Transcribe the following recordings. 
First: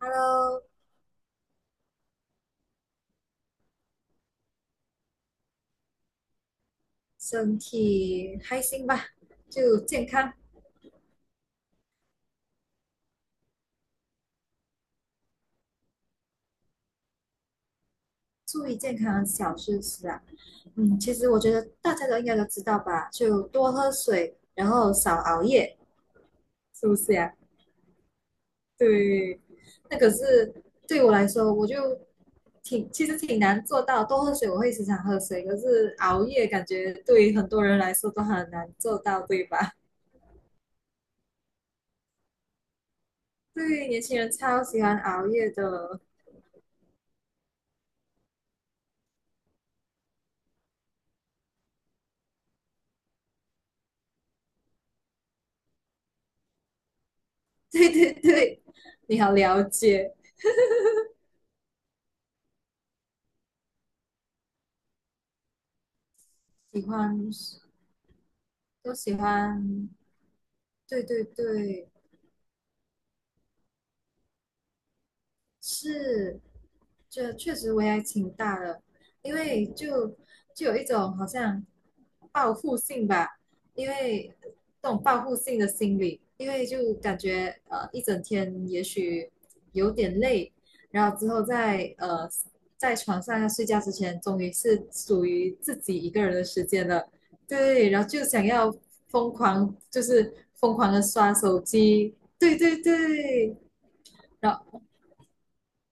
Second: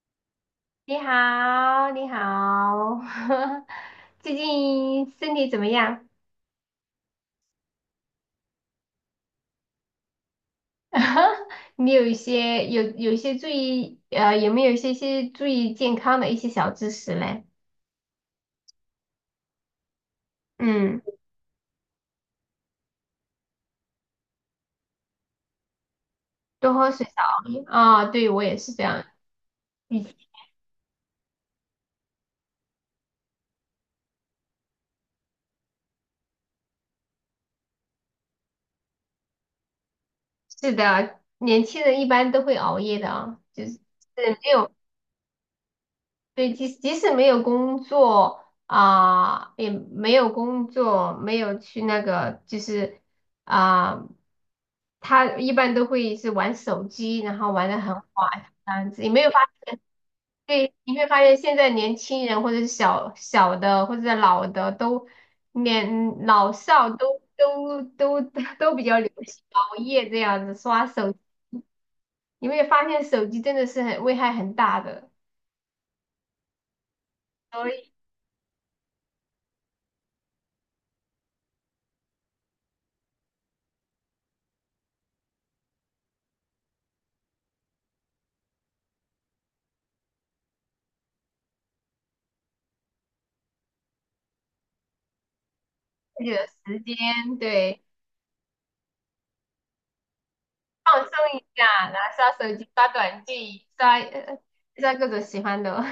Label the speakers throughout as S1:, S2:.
S1: Hello。
S2: 你好，你好，最近身体怎么样？
S1: 身体开心吧，就健康，
S2: 你有一些有有一些注意呃，有没有一些注意健康的一些小知识嘞？
S1: 注意健康小事是啊。
S2: 嗯，
S1: 其实我觉得大家都应该都知道吧，就多喝水，然后少熬夜，
S2: 多
S1: 是
S2: 喝
S1: 不
S2: 水，
S1: 是
S2: 少
S1: 呀？
S2: 熬夜啊，对我也是这样。
S1: 对，那
S2: 以
S1: 可
S2: 前
S1: 是对我来说，我就其实挺难做到。多喝水我会时常喝水，可是熬夜感觉对很多人来说都很难做到，对吧？
S2: 是的，年轻人一般都会熬夜的啊，就是
S1: 对，年轻人
S2: 没
S1: 超
S2: 有
S1: 喜欢熬夜的。
S2: 对，即使没有工作啊、也没有工作，没有去那个就是。啊、他一般都会是玩手机，然后玩 的
S1: 对
S2: 很
S1: 对
S2: 滑
S1: 对，
S2: 这样子。你
S1: 你
S2: 没有
S1: 好
S2: 发
S1: 了
S2: 现？
S1: 解。
S2: 对，你会发现现在年轻人或者是小小的或者是老的都年老
S1: 喜
S2: 少都
S1: 欢，
S2: 都都 都比
S1: 都
S2: 较流
S1: 喜
S2: 行熬
S1: 欢，
S2: 夜这样子刷
S1: 对
S2: 手机。
S1: 对对，
S2: 你会发现手机真的是很危害很大的。
S1: 是，这确
S2: 所
S1: 实危
S2: 以，
S1: 害挺大的，因为就有一种好像报复性吧，因为这种报复性的心理，因为就感觉一整天也许有点累，然后之后在床上要睡觉之前，终于是属于自己一个
S2: 自己
S1: 人的
S2: 的
S1: 时
S2: 时
S1: 间了。
S2: 间。对，
S1: 对，然后就想要疯狂，就是疯狂
S2: 放
S1: 的
S2: 松
S1: 刷
S2: 一
S1: 手
S2: 下，然
S1: 机，
S2: 后刷
S1: 对
S2: 手机、
S1: 对
S2: 刷短剧、
S1: 对。
S2: 刷呃
S1: 然后
S2: 刷各种喜欢的。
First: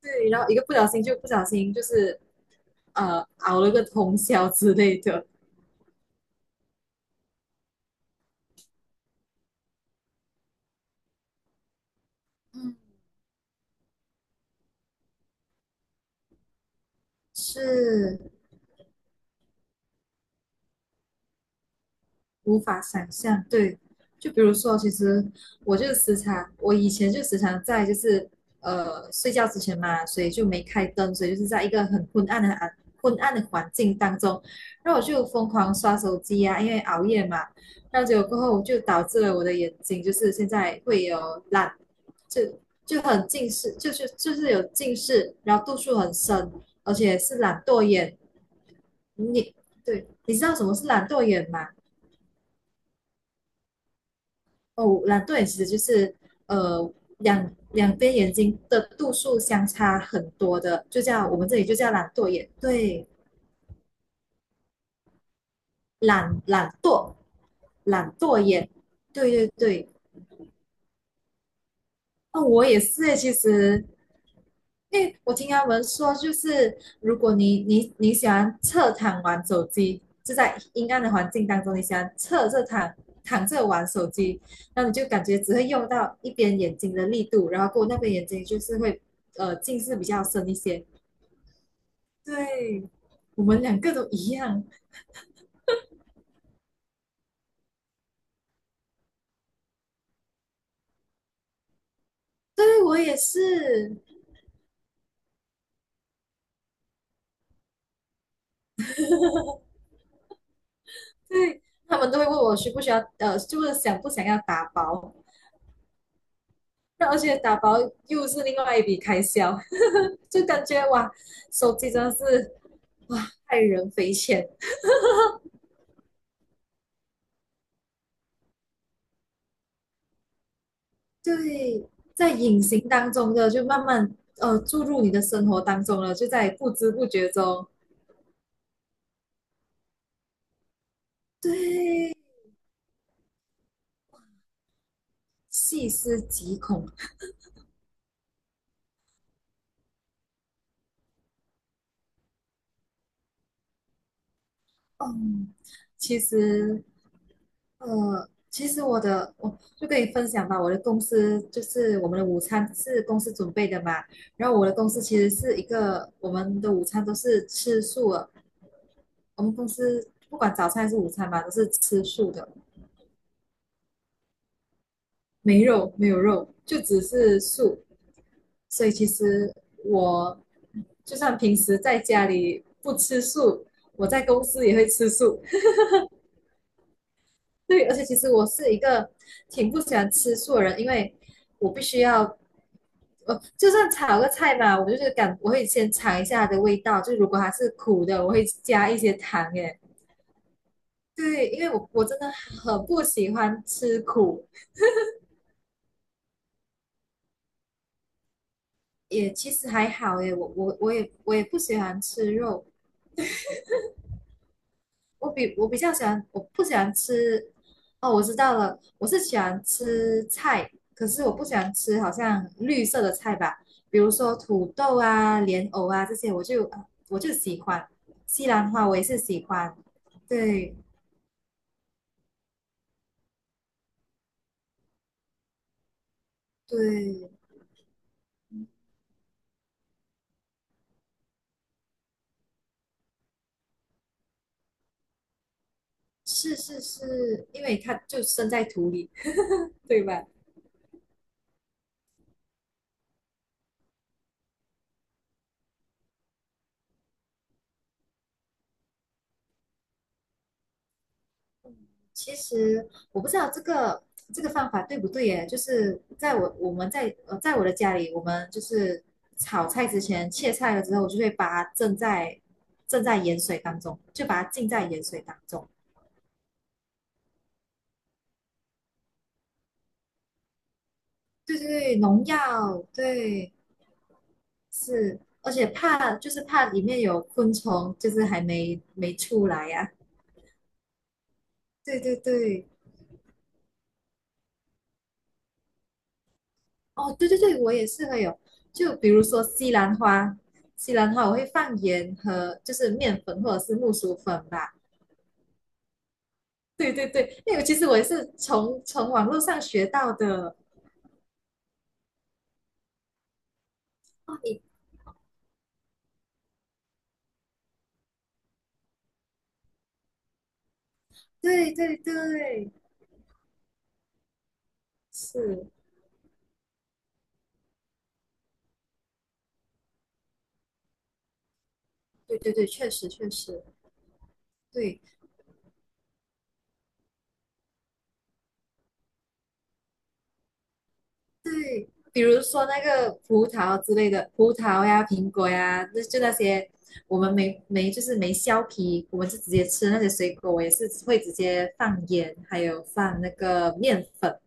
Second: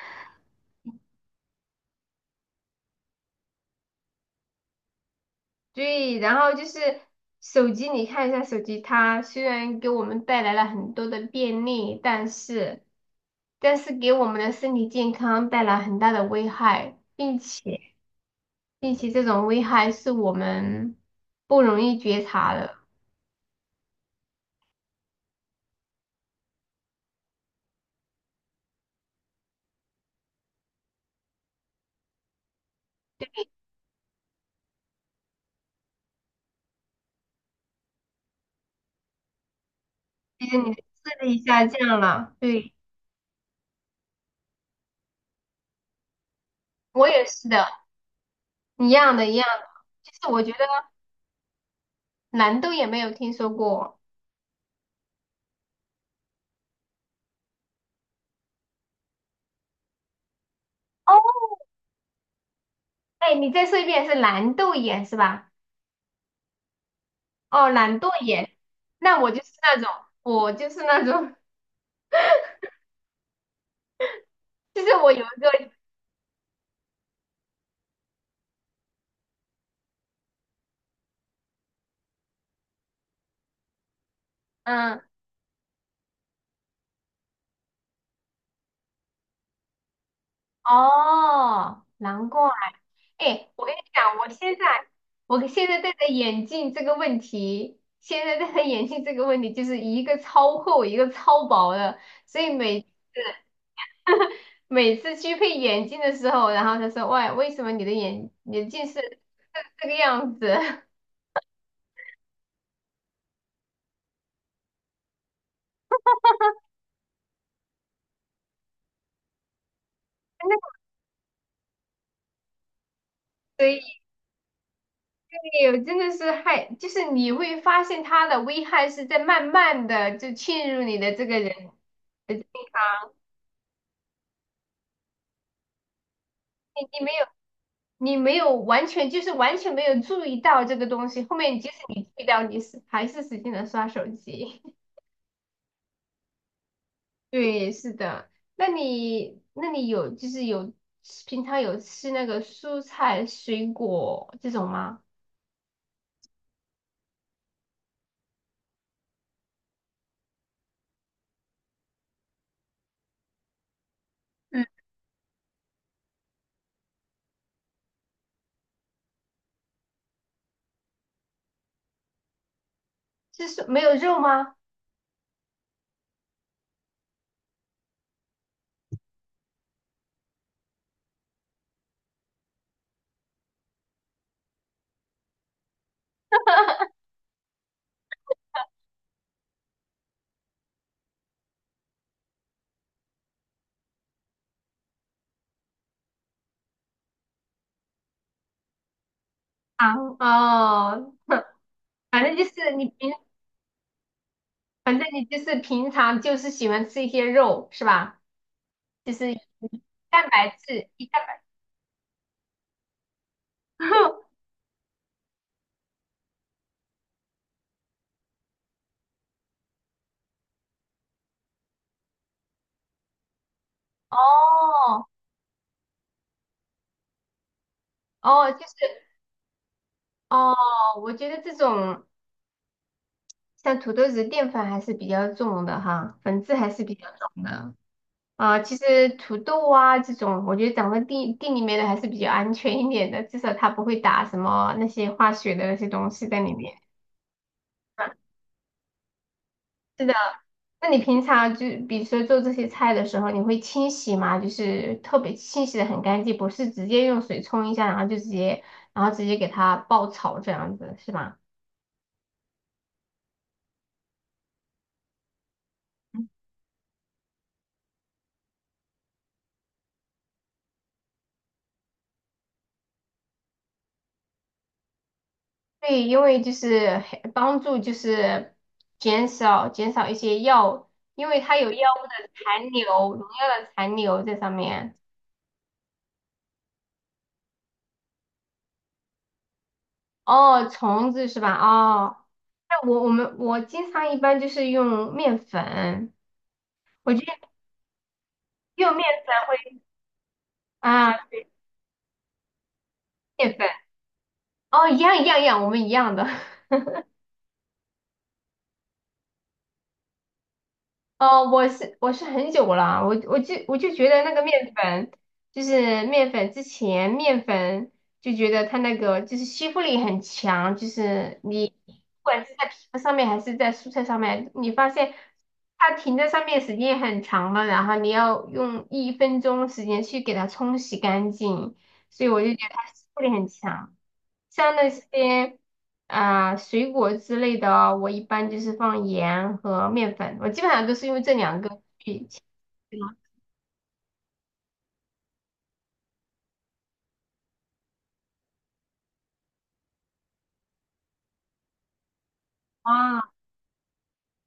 S1: 对，然后一个不小心就是熬了个通宵之类的。
S2: 对，然后就是手机，你看一下手机，它虽然给我们带来了很多的便利，但是
S1: 嗯
S2: 但是给我们的身体健康带来很大的危害，并且
S1: 是
S2: 并且这种危害是我们不容易觉察
S1: 无
S2: 的。
S1: 法想象。对，就比如说，其实我以前就时常在就是睡觉之前嘛，所以就没开灯，所以就是在一个很昏暗的环境当中，然后我就疯狂刷手机啊，因为熬夜嘛，然后结果过后就导致了我的眼睛就是
S2: 其
S1: 现
S2: 实你
S1: 在
S2: 的
S1: 会
S2: 视力下
S1: 懒，
S2: 降了。
S1: 就
S2: 对，
S1: 就很近视，就是有近视，然后度数很深，而
S2: 我
S1: 且
S2: 也
S1: 是
S2: 是
S1: 懒
S2: 的，
S1: 惰眼。
S2: 一样的，一样
S1: 你
S2: 的。
S1: 对，
S2: 其实
S1: 你
S2: 我
S1: 知
S2: 觉
S1: 道什
S2: 得
S1: 么是懒惰眼吗？
S2: 蓝豆也没有听说过。
S1: 哦，懒惰眼其实就是呃两边眼睛的度数相差很多的，就
S2: 哦，
S1: 叫我们这里就叫懒惰眼。对，
S2: 哎，你再说一遍，是蓝豆眼是吧？
S1: 懒惰，
S2: 哦，懒惰
S1: 懒惰
S2: 眼。
S1: 眼。
S2: 那我
S1: 对
S2: 就
S1: 对
S2: 是那
S1: 对，
S2: 种，我就是那种，
S1: 那我也是诶，其实
S2: 就是
S1: 因
S2: 我
S1: 为
S2: 有
S1: 我
S2: 一
S1: 听他
S2: 个。
S1: 们说，就是如果你喜欢侧躺玩手机，就在阴暗的环境当中，你喜欢侧着躺着玩手机，那你
S2: 嗯，
S1: 就感觉只会用到一边眼睛的力度，然后过后那边眼睛就是会近视比较深一些。
S2: 哦，难怪。
S1: 对，我
S2: 哎，
S1: 们
S2: 我跟
S1: 两
S2: 你
S1: 个都
S2: 讲，
S1: 一样。
S2: 我现在戴的眼镜这个问题，现在戴的眼镜这个问题，就是一个超厚，一个超薄的，所以
S1: 对
S2: 每
S1: 我也是。
S2: 每次去配眼镜的时候，然后他说，喂，为什么你的眼镜是这个样子？
S1: 对，他们都会问我需不需要就是想不想要打包。那而且打包又是另外一笔开销，就感觉哇，手机真的是哇，害 人
S2: 以。
S1: 匪浅。
S2: 对，真的是害，就是你会发现它的危害是在慢慢的就侵入你的这个人。
S1: 对，在
S2: 你
S1: 隐形当中的就慢慢注入你的生活当中了，就在不知
S2: 你
S1: 不
S2: 没有
S1: 觉中。
S2: 你没有完全没有注意到这个东西，后面即使你注
S1: 对，
S2: 意到，你是还是使劲的刷手机。
S1: 细思极恐。
S2: 对，是的。那你有就是有平常有吃那个蔬菜水果这种吗？
S1: 嗯，其实其实我就跟你分享吧，我的公司就是我们的午餐是公司准备的嘛，然后
S2: 嗯，
S1: 我的公司其实是一个我们的午餐都是吃素的，我们公司不管早餐还是午餐嘛，都是吃素的，
S2: 就是没有肉吗？
S1: 没有肉，就只是素。所以其实我就算平时在家里不吃素，我在公司也会吃素。对，而且其实我是一个挺不喜欢吃素的人，因为我必须要，就算炒个菜嘛，我就是感我会先尝一下它的味道，就如果它是苦的，我会加一些糖。耶。
S2: 啊，哦，
S1: 对，因为我真
S2: 反
S1: 的
S2: 正就是
S1: 很
S2: 你
S1: 不
S2: 平
S1: 喜欢吃苦，
S2: 反正你就是平常就是喜欢吃一些肉是吧？就
S1: 也
S2: 是
S1: 其实还好
S2: 蛋
S1: 耶，我
S2: 白
S1: 我
S2: 质，
S1: 我
S2: 一
S1: 也
S2: 蛋
S1: 我
S2: 白，
S1: 也不喜欢吃肉，我比较喜欢，我不喜欢吃。哦，我知道了，我是喜欢吃菜，可是我不喜欢吃好像绿色的菜吧，比如说土豆
S2: 哦
S1: 啊、莲藕啊这些，我就喜欢。西
S2: 哦，就
S1: 兰花我
S2: 是
S1: 也是喜欢，
S2: 哦，
S1: 对
S2: 我觉得这种像土豆子淀粉还是比较重的哈，粉质还是比较
S1: 对，
S2: 重的啊。其实土豆啊这种，我觉得长在地里面的还是比较安全一点的，至少它不会打什么那些化学的那些东西在里
S1: 是
S2: 面。
S1: 是是，因为它就生在土里，对
S2: 是的，
S1: 吧？
S2: 那你平常就比如说做这些菜的时候，你会清洗吗？就是特别清洗的很干净，不是直接用水冲一下，然后就直接，然后直接给它爆炒这样子，是吗？
S1: 其实我不知道这个方法对不对耶，就是在我们在我的家里，我们就是炒菜之前切菜了之后，我就会把它浸在盐水当中，就把它浸在盐水当中。
S2: 对，因为就是很帮助就是减少一些药，因为它
S1: 对对
S2: 有药
S1: 对，
S2: 物
S1: 农
S2: 的残
S1: 药，
S2: 留，农
S1: 对
S2: 药的残留在上面。
S1: 是，而且怕就是怕里面有昆虫，就是还没出来呀、
S2: 哦，虫子是吧？
S1: 对
S2: 哦，
S1: 对对，
S2: 那我经常一般就是用面粉，我
S1: 哦，
S2: 觉
S1: 对对
S2: 得
S1: 对，我也是会有。
S2: 用
S1: 就
S2: 面
S1: 比如
S2: 粉
S1: 说
S2: 会。
S1: 西
S2: 啊。
S1: 兰花我会放盐和就是面粉
S2: 面
S1: 或者
S2: 粉
S1: 是木薯粉吧。
S2: 哦，一样一样一样，我们一样的。
S1: 对对对，那个其实我也是从网络上学到的。
S2: 哦，我是很久了，我就觉得那
S1: 哦，
S2: 个面粉，就是面粉之前面粉就觉得它那个就是吸附力很强，就是你
S1: 对
S2: 不
S1: 对
S2: 管是在
S1: 对，
S2: 皮肤上面还是在蔬菜上面，你发现
S1: 是，
S2: 它停在上面时间很长了，然后你要用1分钟时间去给它冲洗干净，所以
S1: 对
S2: 我就
S1: 对
S2: 觉
S1: 对，
S2: 得它
S1: 确
S2: 吸
S1: 实
S2: 附力
S1: 确
S2: 很
S1: 实，
S2: 强。像那
S1: 对。
S2: 些水果之类的哦，我一般就是放盐和面粉，我基本上都是用这两个
S1: 对，
S2: 去
S1: 比如
S2: 切
S1: 说那个
S2: 嘛。
S1: 葡萄啊之类的，葡萄呀、苹果呀，那那些我们没没就是没削皮，我们是直接吃那些水果，我也是会直接放盐，还有放
S2: 啊，
S1: 那个面粉，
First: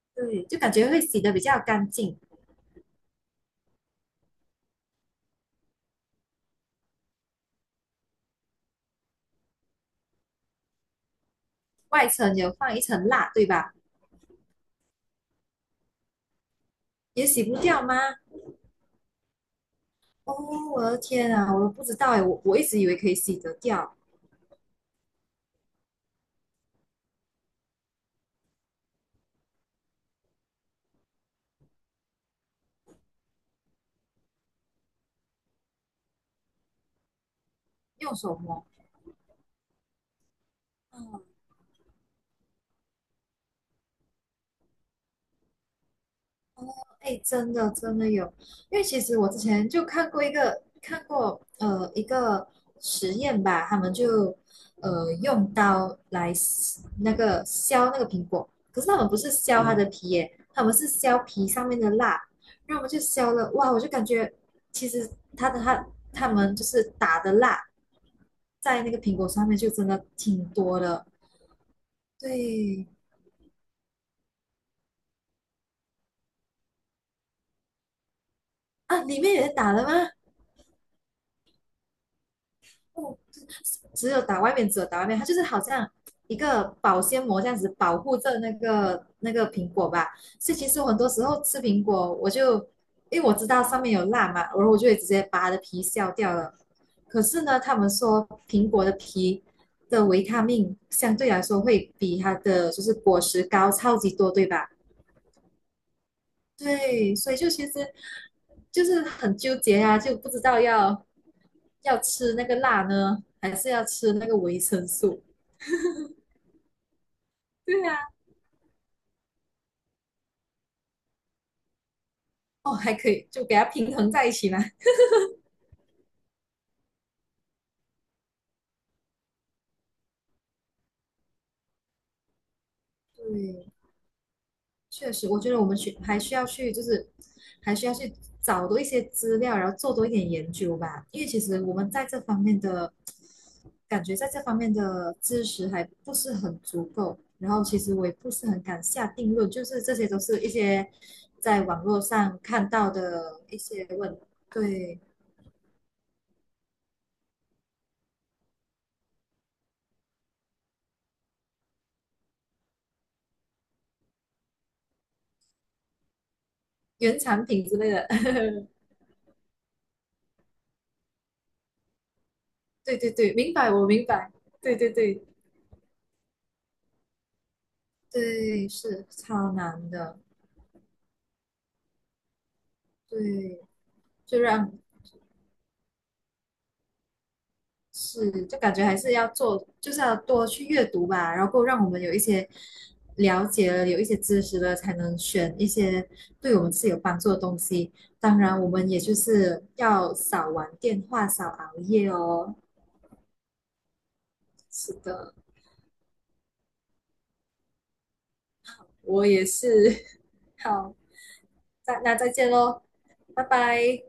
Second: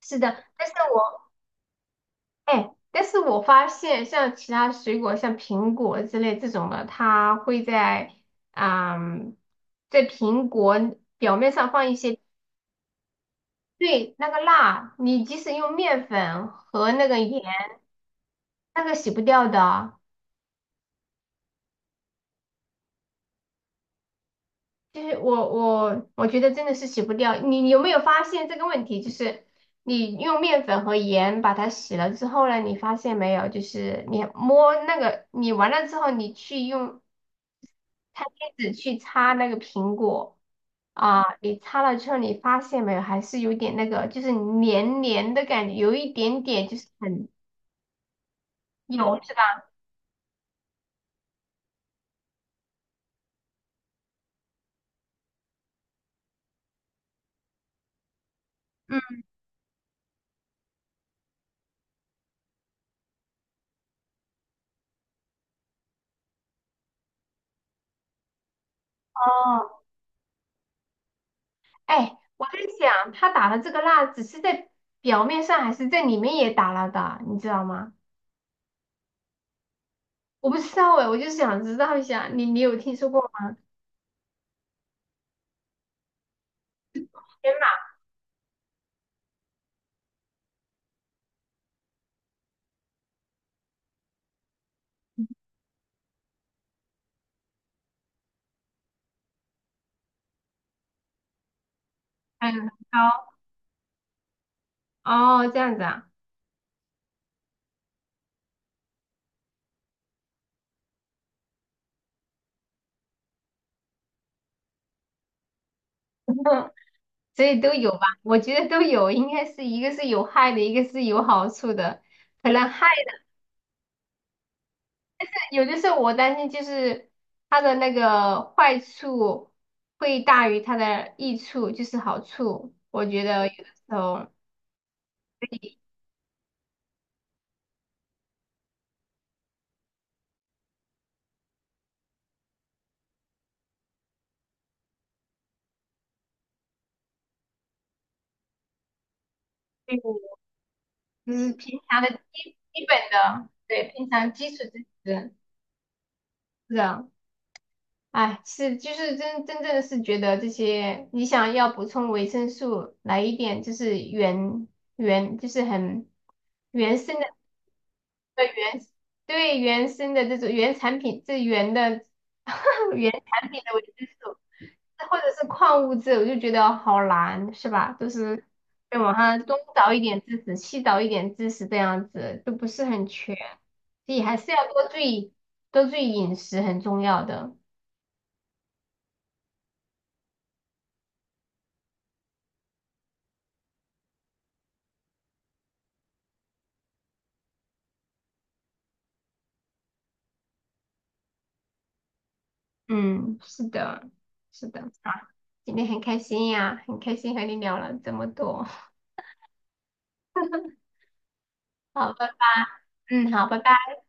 S2: 是
S1: 对，
S2: 的，
S1: 就感觉会洗的比较干净，
S2: 但是我发现像其他水果，像苹果之类这种的，它会啊、在苹果表面上放一
S1: 外
S2: 些，
S1: 层有放一层蜡，对吧？
S2: 对，那个蜡，你即使用面粉和那个
S1: 也
S2: 盐，
S1: 洗不掉吗？
S2: 那个洗不掉的。
S1: 哦，我的天啊，我不知道哎，我一直以为可以洗得掉，
S2: 就是我觉得真的是洗不掉。你有没有发现这个问题？就是你用面粉和盐把它洗了之后呢，你发现没有？就是你摸那个，你完了之后，你去用
S1: 用
S2: 餐
S1: 手
S2: 巾
S1: 摸。
S2: 纸去擦那个苹果啊，
S1: 哦
S2: 你擦了之后，你发现没有？还是有点那个，就是黏黏的感觉，有一点点就是
S1: 哎，
S2: 很
S1: 真的真的有，因为其实
S2: 油，
S1: 我
S2: 是
S1: 之
S2: 吧？
S1: 前就看过一个实验吧，他们就用刀来撕那个削那个苹果，可是他们不
S2: 嗯，
S1: 是削它的皮耶，他们是削皮上面的蜡，然后我们就削了，哇，我就感觉其实他的他他们就是打的蜡在那个苹果上面
S2: 哦，
S1: 就真的挺多的，
S2: 哎，我在
S1: 对
S2: 想，他打了这个蜡，只是在表面上，还是在里面也打了的，你知道吗？
S1: 啊，里面也打了吗？
S2: 我不知道哎，我就是想知道一下，你有听说
S1: 不
S2: 过吗？
S1: 只有打外面，只有打外面，它就是好像一个保鲜膜这
S2: 天
S1: 样
S2: 马
S1: 子保护着那个苹果吧。所以其实我很多时候吃苹果，因为我知道上面有蜡嘛，然后我就会直接把它的皮削掉了。可是呢，他们说苹果的皮的维他命相对来说会比它
S2: 还有很
S1: 的就是果
S2: 高
S1: 实高超级多，对吧？
S2: 哦，这样子啊。
S1: 对，所以就其实就是很纠结啊，就不知道要吃那个辣呢，还是要吃那个维生素。
S2: 所以都
S1: 对
S2: 有
S1: 啊，
S2: 吧？我觉得都有，应该是一个是有害的，一个是有好处的。可能
S1: 哦，
S2: 害
S1: 还可
S2: 的，
S1: 以就给它平衡在一起嘛。
S2: 有的时候我担心就是它的那个坏处会大于它的益处，就是好处。我觉得有的
S1: 对，
S2: 时候，
S1: 确实，我觉得我们去还需要去，就是还需要去找多一些资料，然后做多一点研究吧。因为其实我们在这方面的知识还不是很足够。然后其实我也不是很敢下定论，就是这
S2: 对，
S1: 些都是一些
S2: 就是
S1: 在
S2: 平
S1: 网络
S2: 常的
S1: 上
S2: 基
S1: 看
S2: 基
S1: 到
S2: 本
S1: 的
S2: 的，
S1: 一些
S2: 对，平
S1: 问，
S2: 常基础知
S1: 对，
S2: 识，是的。哎，是，就是真正的是觉得这些，你想要补充维生素，来一点就是原，就是很原生
S1: 原
S2: 的，
S1: 产品之类的。
S2: 呃原，对，原生的这种原产品，这原的
S1: 对
S2: 原
S1: 对对，
S2: 产
S1: 明
S2: 品
S1: 白，
S2: 的维
S1: 我明
S2: 生
S1: 白。
S2: 素，
S1: 对对
S2: 或
S1: 对
S2: 者是矿物质，我就觉得好难，是吧？都是
S1: 对，
S2: 在
S1: 是
S2: 网上
S1: 超
S2: 东
S1: 难
S2: 找一
S1: 的。
S2: 点知识，西找一点知识，这样子都不是很全，
S1: 对，
S2: 所以还
S1: 就
S2: 是要
S1: 让
S2: 多注意饮食，很重要的。
S1: 是，就感觉还是要做，就是要多去阅读吧，然后让我们有一些了解了，有一些知识了，才能选一些对我们自己有帮助的东西。当然，我们也就是要少玩电话，少熬夜哦。
S2: 嗯，是的，是的，
S1: 是
S2: 啊，
S1: 的，
S2: 今天很开心呀，很开心和你聊了这么多，
S1: 我也是。好，再
S2: 好，
S1: 那
S2: 拜
S1: 再
S2: 拜，
S1: 见喽，
S2: 嗯，
S1: 拜
S2: 好，拜拜。
S1: 拜。